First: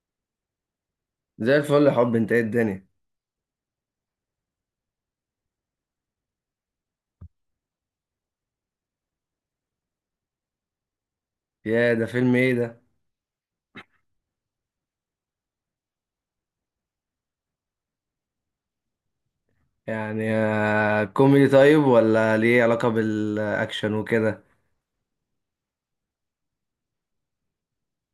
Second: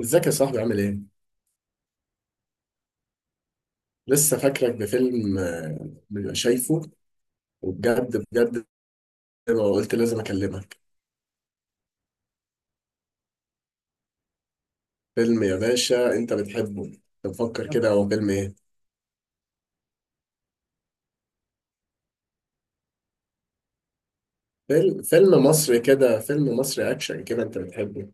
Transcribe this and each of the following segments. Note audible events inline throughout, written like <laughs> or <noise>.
ازيك يا صاحبي عامل ايه؟ زي الفل يا حب. انت ايه الدنيا؟ لسه فاكرك بفيلم شايفه. وبجد بجد ما قلت لازم اكلمك. يا ده فيلم ايه ده؟ فيلم يا باشا انت بتحبه، تفكر كده هو فيلم ايه؟ يعني كوميدي طيب، ولا ليه علاقة بالاكشن وكده؟ فيلم فيلم مصري كده، فيلم مصري اكشن كده انت بتحبه.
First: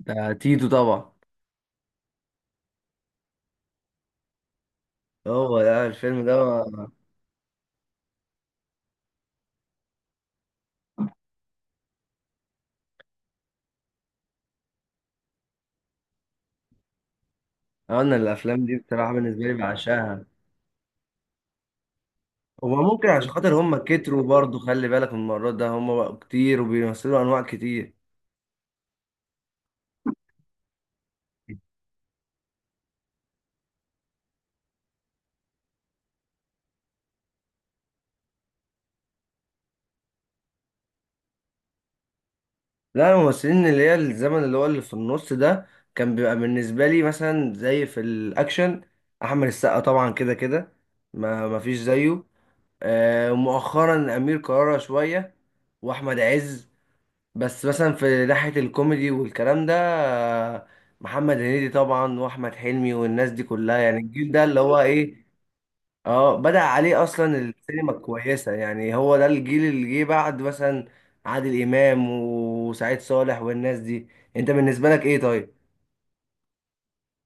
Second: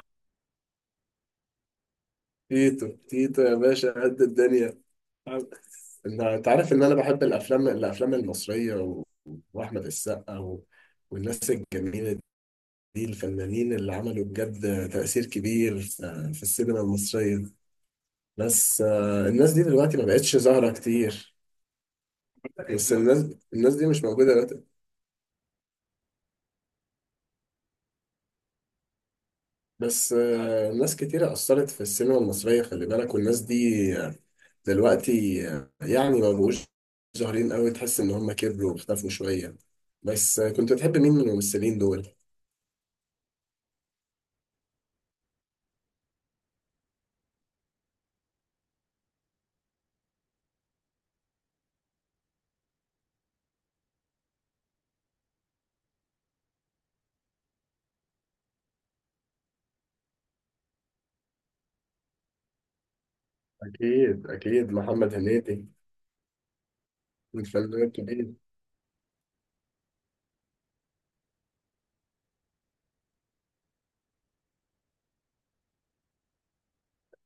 ده تيتو طبعا. تيتو تيتو يا باشا قد الدنيا. انت، هو ده الفيلم ده أنت عارف ان آه، انا بحب الافلام الافلام المصرية و... واحمد السقا و... والناس الجميلة دي، الفنانين اللي عملوا بجد تأثير كبير في السينما المصرية. انا الافلام دي بس بصراحة بالنسبة الناس لي دي دلوقتي ما بعشقها. بقتش ظاهرة كتير. هو بس ممكن الناس، عشان خاطر الناس هم دي مش كتروا موجودة برضه، دلوقتي. خلي بالك من المرات ده، هم بقوا كتير وبيمثلوا انواع كتير. بس ناس كتيرة أثرت في السينما المصرية، خلي بالك، والناس دي آه، دلوقتي يعني ما بقوش ظاهرين قوي، تحس إن هم كبروا واختفوا شوية. بس كنت بتحب مين من الممثلين دول؟ لا الممثلين اللي هي الزمن اللي هو اللي في النص ده، كان بيبقى بالنسبة لي مثلا زي في الأكشن أحمد السقا طبعا، كده كده ما فيش زيه. مؤخرا أمير كرارة شوية، وأحمد عز. بس مثلا في ناحية الكوميدي والكلام ده، آه، محمد هنيدي طبعا، وأحمد حلمي، والناس دي كلها. يعني أكيد الجيل ده اللي أكيد هو محمد إيه، هنيدي، اه، بدأ عليه اصلا الفنان السينما الكبير. الكويسه. يعني هو ده الجيل اللي جه بعد مثلا عادل امام وسعيد صالح والناس دي. انت بالنسبه لك ايه طيب؟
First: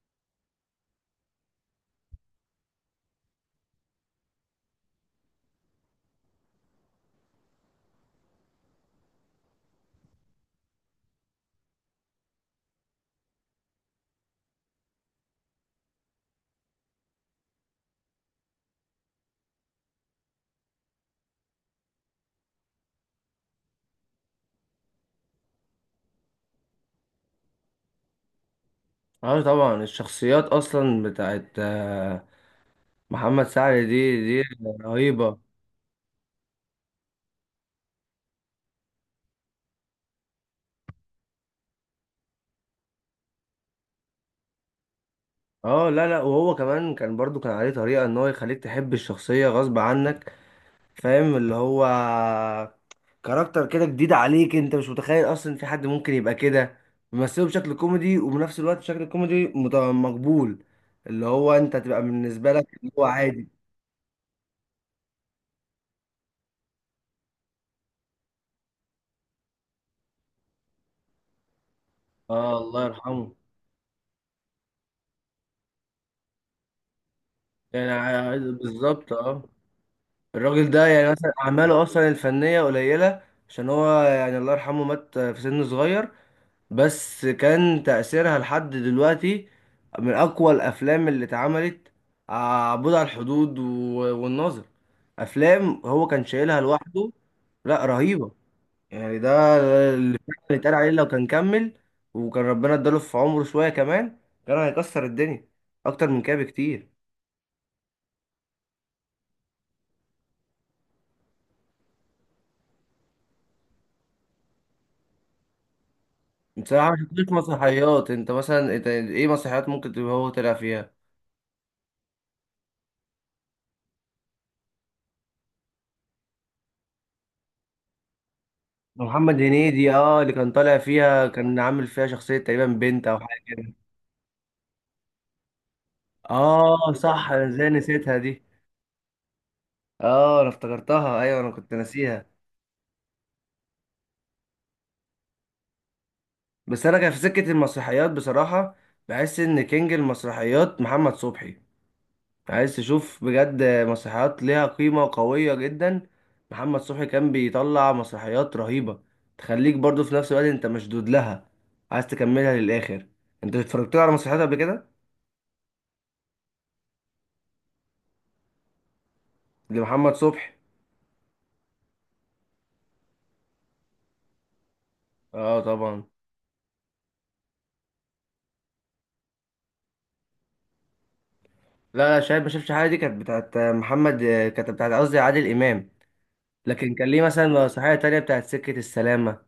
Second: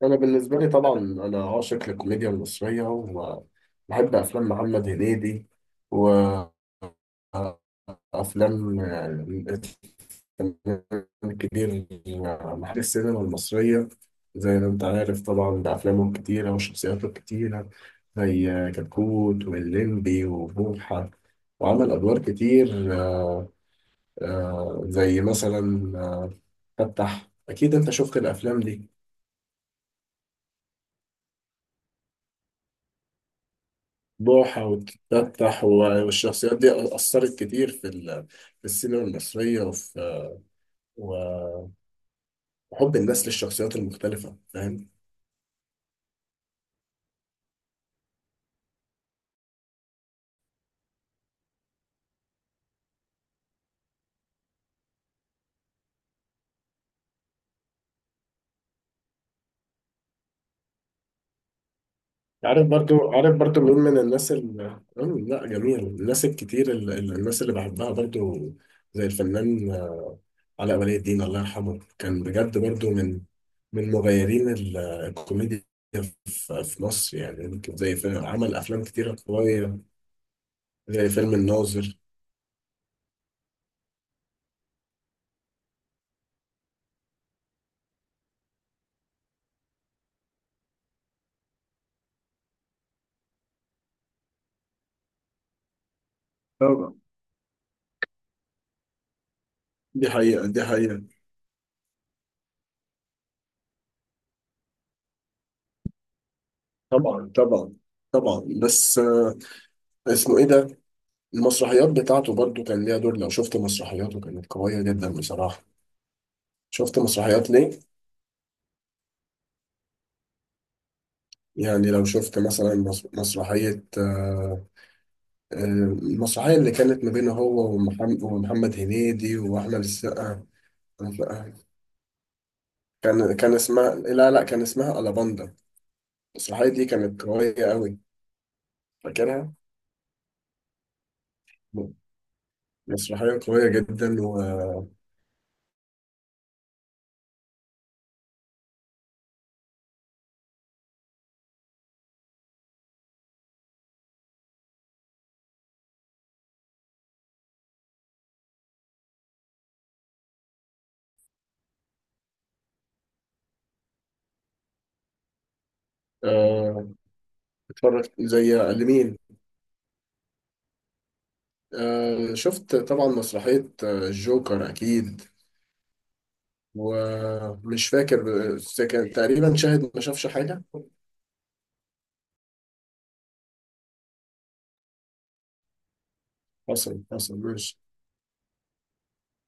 انا بالنسبه لي طبعا انا عاشق للكوميديا المصريه وبحب افلام محمد هنيدي، وافلام الكبير محل السينما المصريه، زي ما انت عارف طبعا، بافلامه الكتيره وشخصياته الكتيره، زي كتكوت واللمبي وبوحه، وعمل ادوار كتير. زي مثلا فتح، اكيد انت شفت الافلام دي، اه طبعا الشخصيات اصلا بتاعت محمد سعد دي بوحة رهيبه. وتفتح والشخصيات دي أثرت كتير في في السينما المصرية، وفي و- وحب الناس للشخصيات المختلفة، فاهم. اه لا لا، وهو كمان كان برضو كان عليه طريقه ان هو يخليك تحب الشخصيه غصب عنك، فاهم؟ اللي هو كاركتر كده جديد عليك، انت مش متخيل اصلا في حد ممكن يبقى كده، ممثله بشكل كوميدي وبنفس الوقت بشكل كوميدي مقبول، اللي هو انت تبقى بالنسبه عارف لك اللي هو برضو، عارف عادي. برضو مين من لا جميل. الناس الكتير الناس اللي بحبها برضو، زي الفنان علاء ولي الدين، الله يرحمه، كان بجد اه الله برضو من يرحمه. من مغيرين الكوميديا في مصر، يعني يمكن يعني زي فيلم، عمل أفلام بالظبط كتيرة اه، قوية، الراجل ده زي يعني مثلا فيلم اعماله الناظر. اصلا الفنيه قليله، عشان هو يعني الله يرحمه مات في سن صغير، بس كان تأثيرها لحد دلوقتي من أقوى الأفلام اللي اتعملت. عبود على الحدود والناظر، أفلام هو كان شايلها طبعا، لوحده. لا رهيبة يعني ده، دي اللي حقيقة، فعلا دي اتقال عليه حقيقة. لو كان كمل، وكان ربنا اداله في عمره شوية كمان، كان هيكسر الدنيا أكتر من كده بكتير. طبعا طبعا طبعا. بس اسمه ايه ده، المسرحيات بتاعته برضو كان ليها دور، لو شفت مسرحياته كانت قوية جدا بصراحة. بصراحة ما شفت شفتش مسرحيات ليه؟ مسرحيات. أنت مثلا إنت إيه مسرحيات ممكن تبقى هو طلع فيها؟ يعني لو شفت مثلا مسرحية آه، المسرحية اللي كانت ما بينه هو ومحمد, ومحمد محمد هنيدي وأحمد هنيدي اه، اللي السقا. كان طالع فيها كان عامل فيها شخصية تقريبا بنت أو كان حاجة. اسمها، لا لا، كان اسمها ألاباندا. المسرحية دي اه كانت صح، أنا قوية ازاي قوي، نسيتها دي. فاكرها؟ اه انا افتكرتها، ايوه انا كنت ناسيها. مسرحية قوية جدا و بس انا كان في سكة المسرحيات بصراحة، بحس ان كينج المسرحيات محمد صبحي. عايز تشوف بجد مسرحيات ليها قيمة وقوية جدا، محمد صبحي كان بيطلع مسرحيات رهيبة، تخليك برضو في نفس الوقت انت مشدود لها، عايز تكملها للاخر. انت اتفرجت له على مسرحيات قبل كده؟ آه، اتفرجت زي لمين؟ لمحمد صبحي. شفت طبعا مسرحية الجوكر أكيد، اه طبعا. ومش فاكر، بس كان تقريبا شاهد ما شافش حاجة. لا لا، شايف ما شفتش حاجة دي كانت بتاعت محمد، كانت بتاعت قصدي عادل امام. لكن حصل كان ليه حصل مثلا ماشي. مسرحية تانية بتاعت سكة السلامة،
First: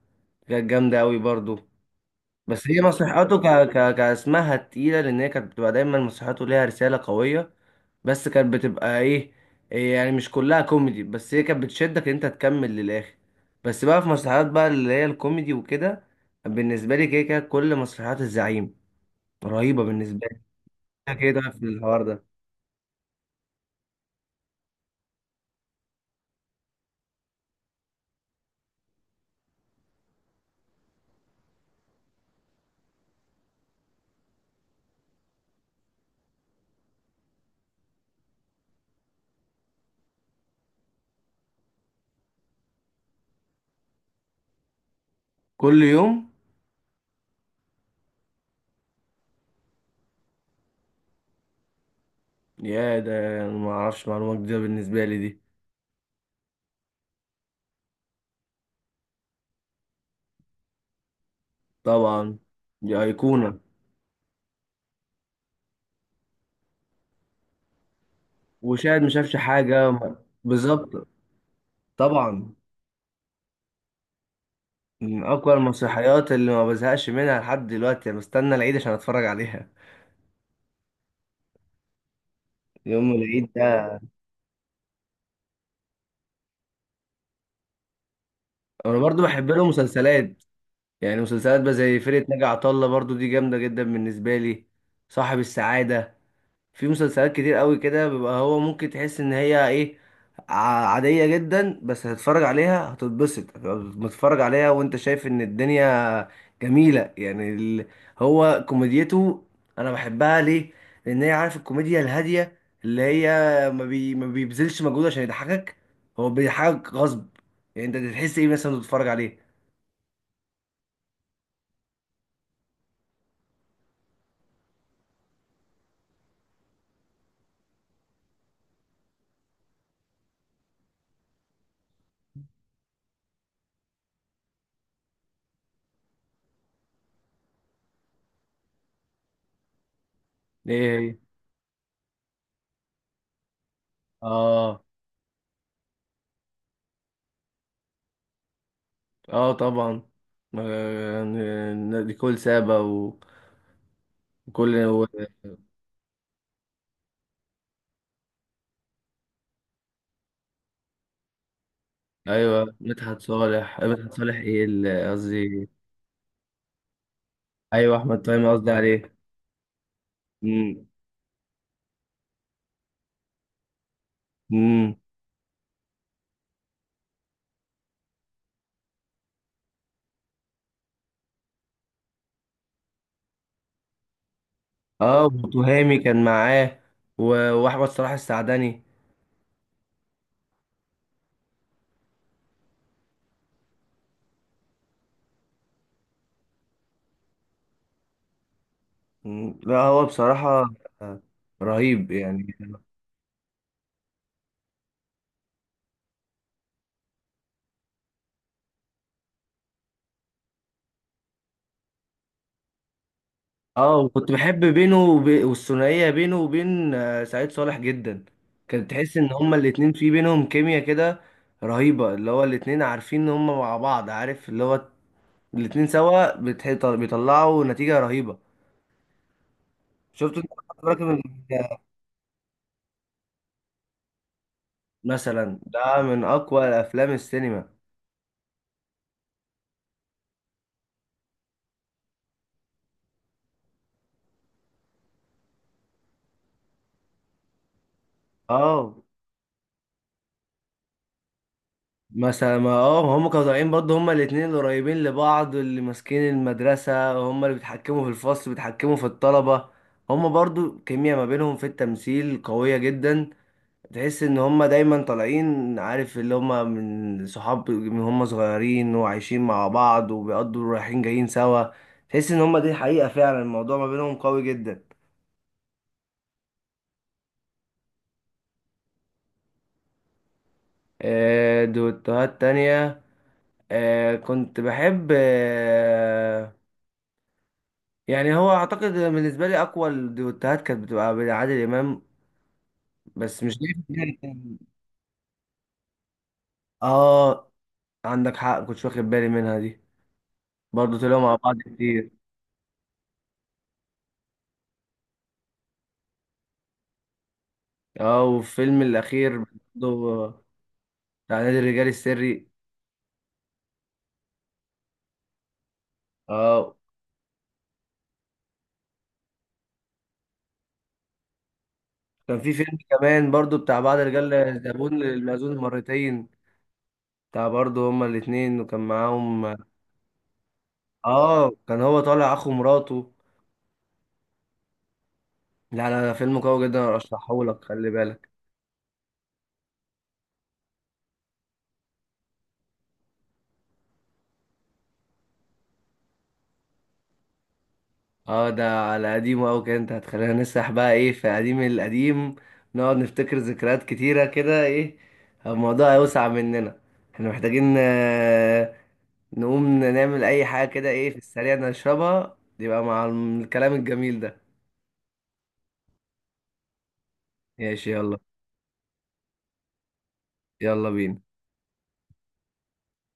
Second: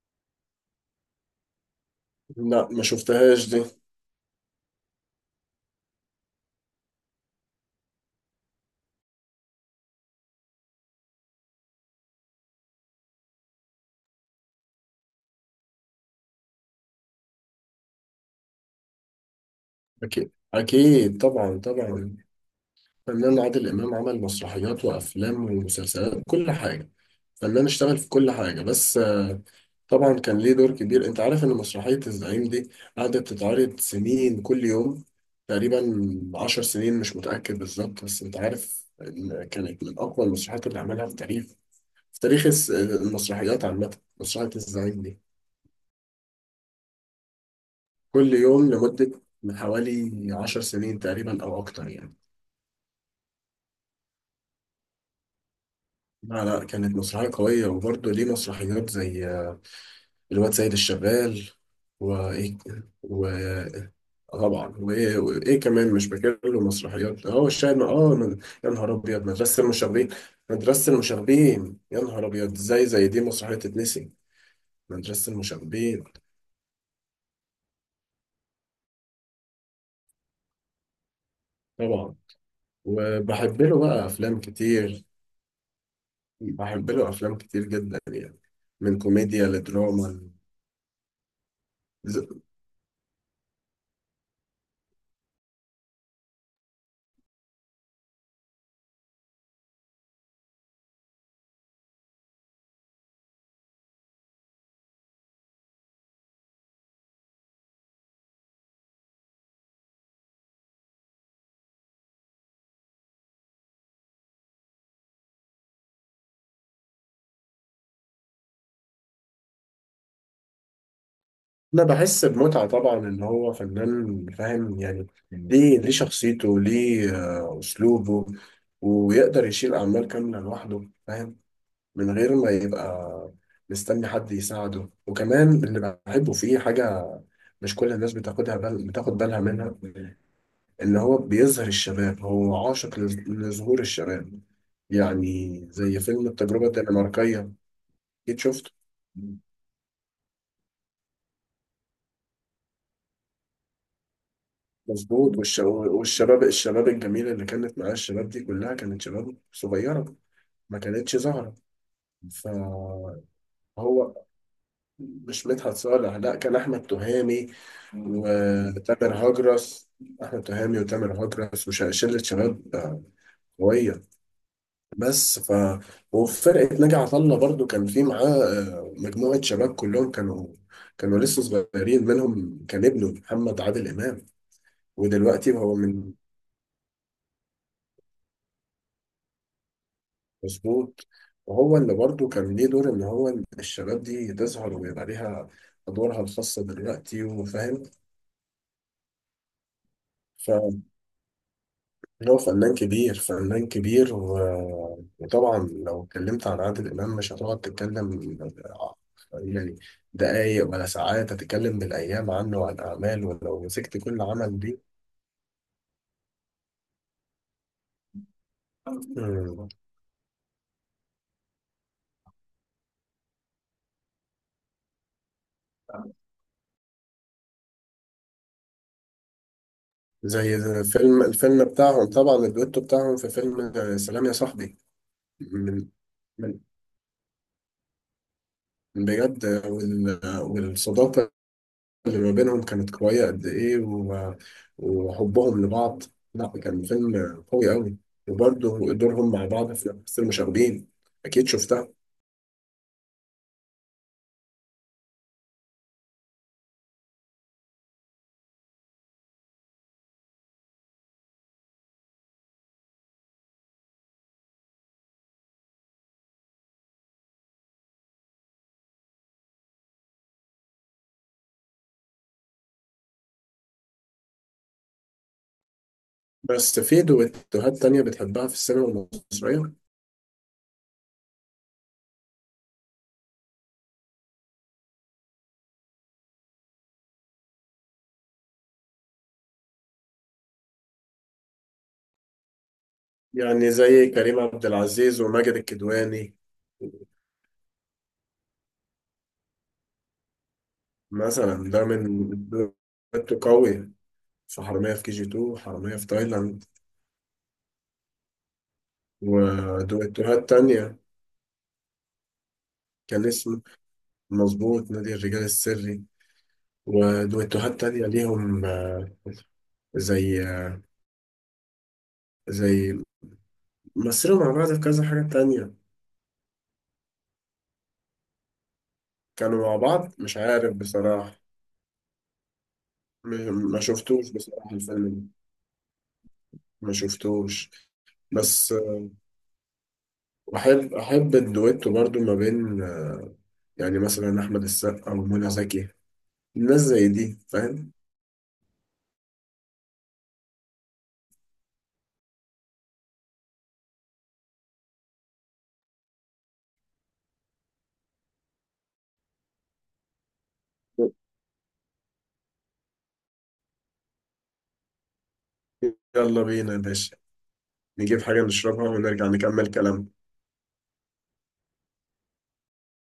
كانت جامدة أوي برضو. لا بس هي ما مسرحياته شفتهاش دي. كاسمها تقيلة، لأن هي كانت بتبقى دايما مسرحياته ليها رسالة قوية. بس كانت بتبقى إيه، إيه يعني، مش كلها كوميدي، بس هي كانت بتشدك إن أنت تكمل للآخر. بس بقى في مسرحيات بقى اللي هي الكوميدي وكده، بالنسبة لي كده كده كل مسرحيات الزعيم رهيبة بالنسبة أكيد لي. كده أكيد كده طبعا في الحوار طبعا. ده. فنان عادل إمام عمل مسرحيات وأفلام ومسلسلات، كل حاجة، فنان اشتغل في كل حاجة. بس طبعا كان ليه دور كبير، انت عارف ان مسرحية الزعيم دي قعدت تتعرض سنين، كل يوم تقريبا، عشر سنين مش متأكد بالظبط، بس انت عارف ان كانت من اقوى المسرحيات اللي عملها في تاريخ، في تاريخ المسرحيات عامة، مسرحية الزعيم دي كل يوم؟ كل يوم لمدة من حوالي عشر سنين تقريبا او اكتر يعني. يا ده أنا معرفش، معلومة جديدة بالنسبة لي دي. لا لا، كانت مسرحية قوية، وبرضه ليه مسرحيات زي الواد سيد الشغال طبعا، دي و... أيقونة. طبعا، وايه وايه كمان مش فاكر له مسرحيات، هو الشاهد، اه، من يا نهار وشاهد ما ابيض شافش مدرسه حاجة المشاغبين، مدرسه بالظبط. المشاغبين، يا نهار ابيض طبعا، ازاي زي دي مسرحيه تتنسي. من مدرسه أقوى المشاغبين المسرحيات اللي ما بزهقش منها لحد دلوقتي، أنا بستنى العيد عشان أتفرج عليها. طبعا. يوم العيد وبحب له ده. بقى افلام كتير، بحب له افلام كتير جدا يعني، من أنا برضو كوميديا بحب له لدراما. مسلسلات. يعني مسلسلات بقى زي ز- فرقة ناجي عطا الله برضو دي جامدة جدا بالنسبة لي. صاحب السعادة، في مسلسلات كتير قوي كده، بيبقى هو ممكن تحس ان هي ايه، عادية جدا، بس هتتفرج عليها هتتبسط، هتبقى متفرج عليها وانت شايف ان الدنيا جميلة. يعني هو كوميديته انا بحبها ليه، لان هي عارف، الكوميديا الهادية اللي هي ما بيبذلش مجهود عشان يضحكك، هو بيضحكك غصب. يعني انت تحس ايه مثلا وأنت بتتفرج عليه؟ انا بحس بمتعه طبعا، ان هو فنان فاهم، يعني ليه، ليه شخصيته، ليه اسلوبه، ويقدر يشيل اعمال كامله لوحده، فاهم، من غير ما يبقى مستني حد يساعده. وكمان اللي بحبه فيه حاجه مش كل الناس بتاخدها بال، بتاخد بالها منها، ان ايه هو هي؟ بيظهر الشباب، هو عاشق لظهور الشباب. اه. يعني زي فيلم التجربه الدنماركيه، اكيد شفته. اه طبعا. آه، نيكول سابا وكل. مظبوط، والشباب والشباب، الشباب الجميلة اللي كانت معاه، الشباب دي كلها كانت شباب صغيرة، ما كانتش زهرة. ايوه فهو مدحت صالح، أيوة، مدحت صالح ايه مش مدحت قصدي، صالح، لا، كان أحمد تهامي ايوه احمد فهمي قصدي عليه. وتامر هجرس. أحمد تهامي امم وتامر هجرس وشلة شباب قوية. امم بس ف، وفي فرقة ناجي عطا الله برضو كان في معاه مجموعة شباب كلهم كانوا، كانوا لسه صغيرين، منهم كان ابنه محمد عادل إمام، اه، ودلوقتي هو وتهامي من، كان معاه، واحمد صلاح السعدني. مظبوط. وهو اللي برضه كان ليه دور ان هو إن الشباب دي تظهر ويبقى ليها ادوارها الخاصه دلوقتي، وفاهم، لا هو بصراحه فهو آه، رهيب يعني. فنان كبير، فنان كبير وطبعا لو اتكلمت عن عادل امام مش هتقعد تتكلم يعني دقايق ولا ساعات، هتتكلم بالايام عنه وعن اعماله ولو مسكت اه، كل وكنت عمل بحب دي. بينه والثنائيه بينه وبين سعيد صالح جدا، كانت تحس ان هما مم. الاتنين في بينهم كيمياء كده رهيبه، اللي هو الاتنين عارفين ان هما مع بعض، عارف اللي هو الاتنين سوا بيطلعوا نتيجه رهيبه. شفت انت زي راكب؟ الفيلم، الفيلم بتاعهم طبعا، الدويتو بتاعهم في فيلم سلام يا صاحبي. مثلا من، ده من من اقوى الافلام السينما. بجد، والصداقة اللي ما بينهم كانت قوية قد إيه و... وحبهم لبعض. لا كان فيلم قوي أوي. وبرضه اه دورهم مع بعض في المشاغبين، أكيد شفتها. مثلا ما اه، هم كانوا طالعين برضه هم الاثنين اللي قريبين لبعض، اللي ماسكين المدرسه، هم اللي بيتحكموا في الفصل، بيتحكموا في الطلبه، هم برضه كيمياء ما بينهم في التمثيل قويه جدا. تحس ان هم دايما طالعين، عارف اللي هم من صحاب، من هم صغيرين وعايشين مع بعض وبيقضوا رايحين جايين سوا، تحس ان هم دي حقيقه فعلا الموضوع ما بينهم قوي جدا. بس في دويتوهات تانية بتحبها في السينما المصرية؟ دوتوهات تانية، كنت بحب يعني هو أعتقد بالنسبة لي أقوى الدوتوهات كانت بتبقى بين عادل إمام، بس مش يعني عارف <laughs> زي يعني كريم عبد العزيز وماجد الكدواني، آه. عندك حق، كنتش واخد بالي منها دي، برضه طلعوا مع بعض مثلا ده كتير. من دويتو قوي، في حرامية في كي جي 2 وحرامية في تايلاند، آه، والفيلم الأخير برضه ودويتوهات تانية بتاع نادي الرجال السري. كان اسمه، مظبوط، نادي الرجال السري. آه. ودويتوهات تانية ليهم زي، كان في فيلم زي، كمان برضه بتاع بعض مثلوا مع الرجال، بعض في زبون كذا حاجة للمأذون تانية، مرتين، بتاع برضه هما الاتنين وكان معاهم. كانوا مع بعض مش عارف بصراحة، اه كان هو طالع اخو مراته. ما شفتوش بصراحة الفيلم ده، لا لا، ده فيلم قوي جدا، ما ارشحه لك شفتوش. خلي بالك. بس أحب، أحب الدويتو برضو ما بين يعني مثلا أحمد السقا ومنى زكي، الناس زي دي، فاهم. اه ده على قديمه قوي كده، انت هتخلينا نسرح بقى ايه في قديم القديم، نقعد نفتكر ذكريات كتيره كده ايه، الموضوع هيوسع مننا. احنا محتاجين نقوم نعمل اي حاجه كده ايه في السريع نشربها، يبقى مع الكلام الجميل ده. يلا بينا يا باشا، ماشي يلا. نجيب حاجة نشربها ونرجع نكمل كلامنا. يلا بينا.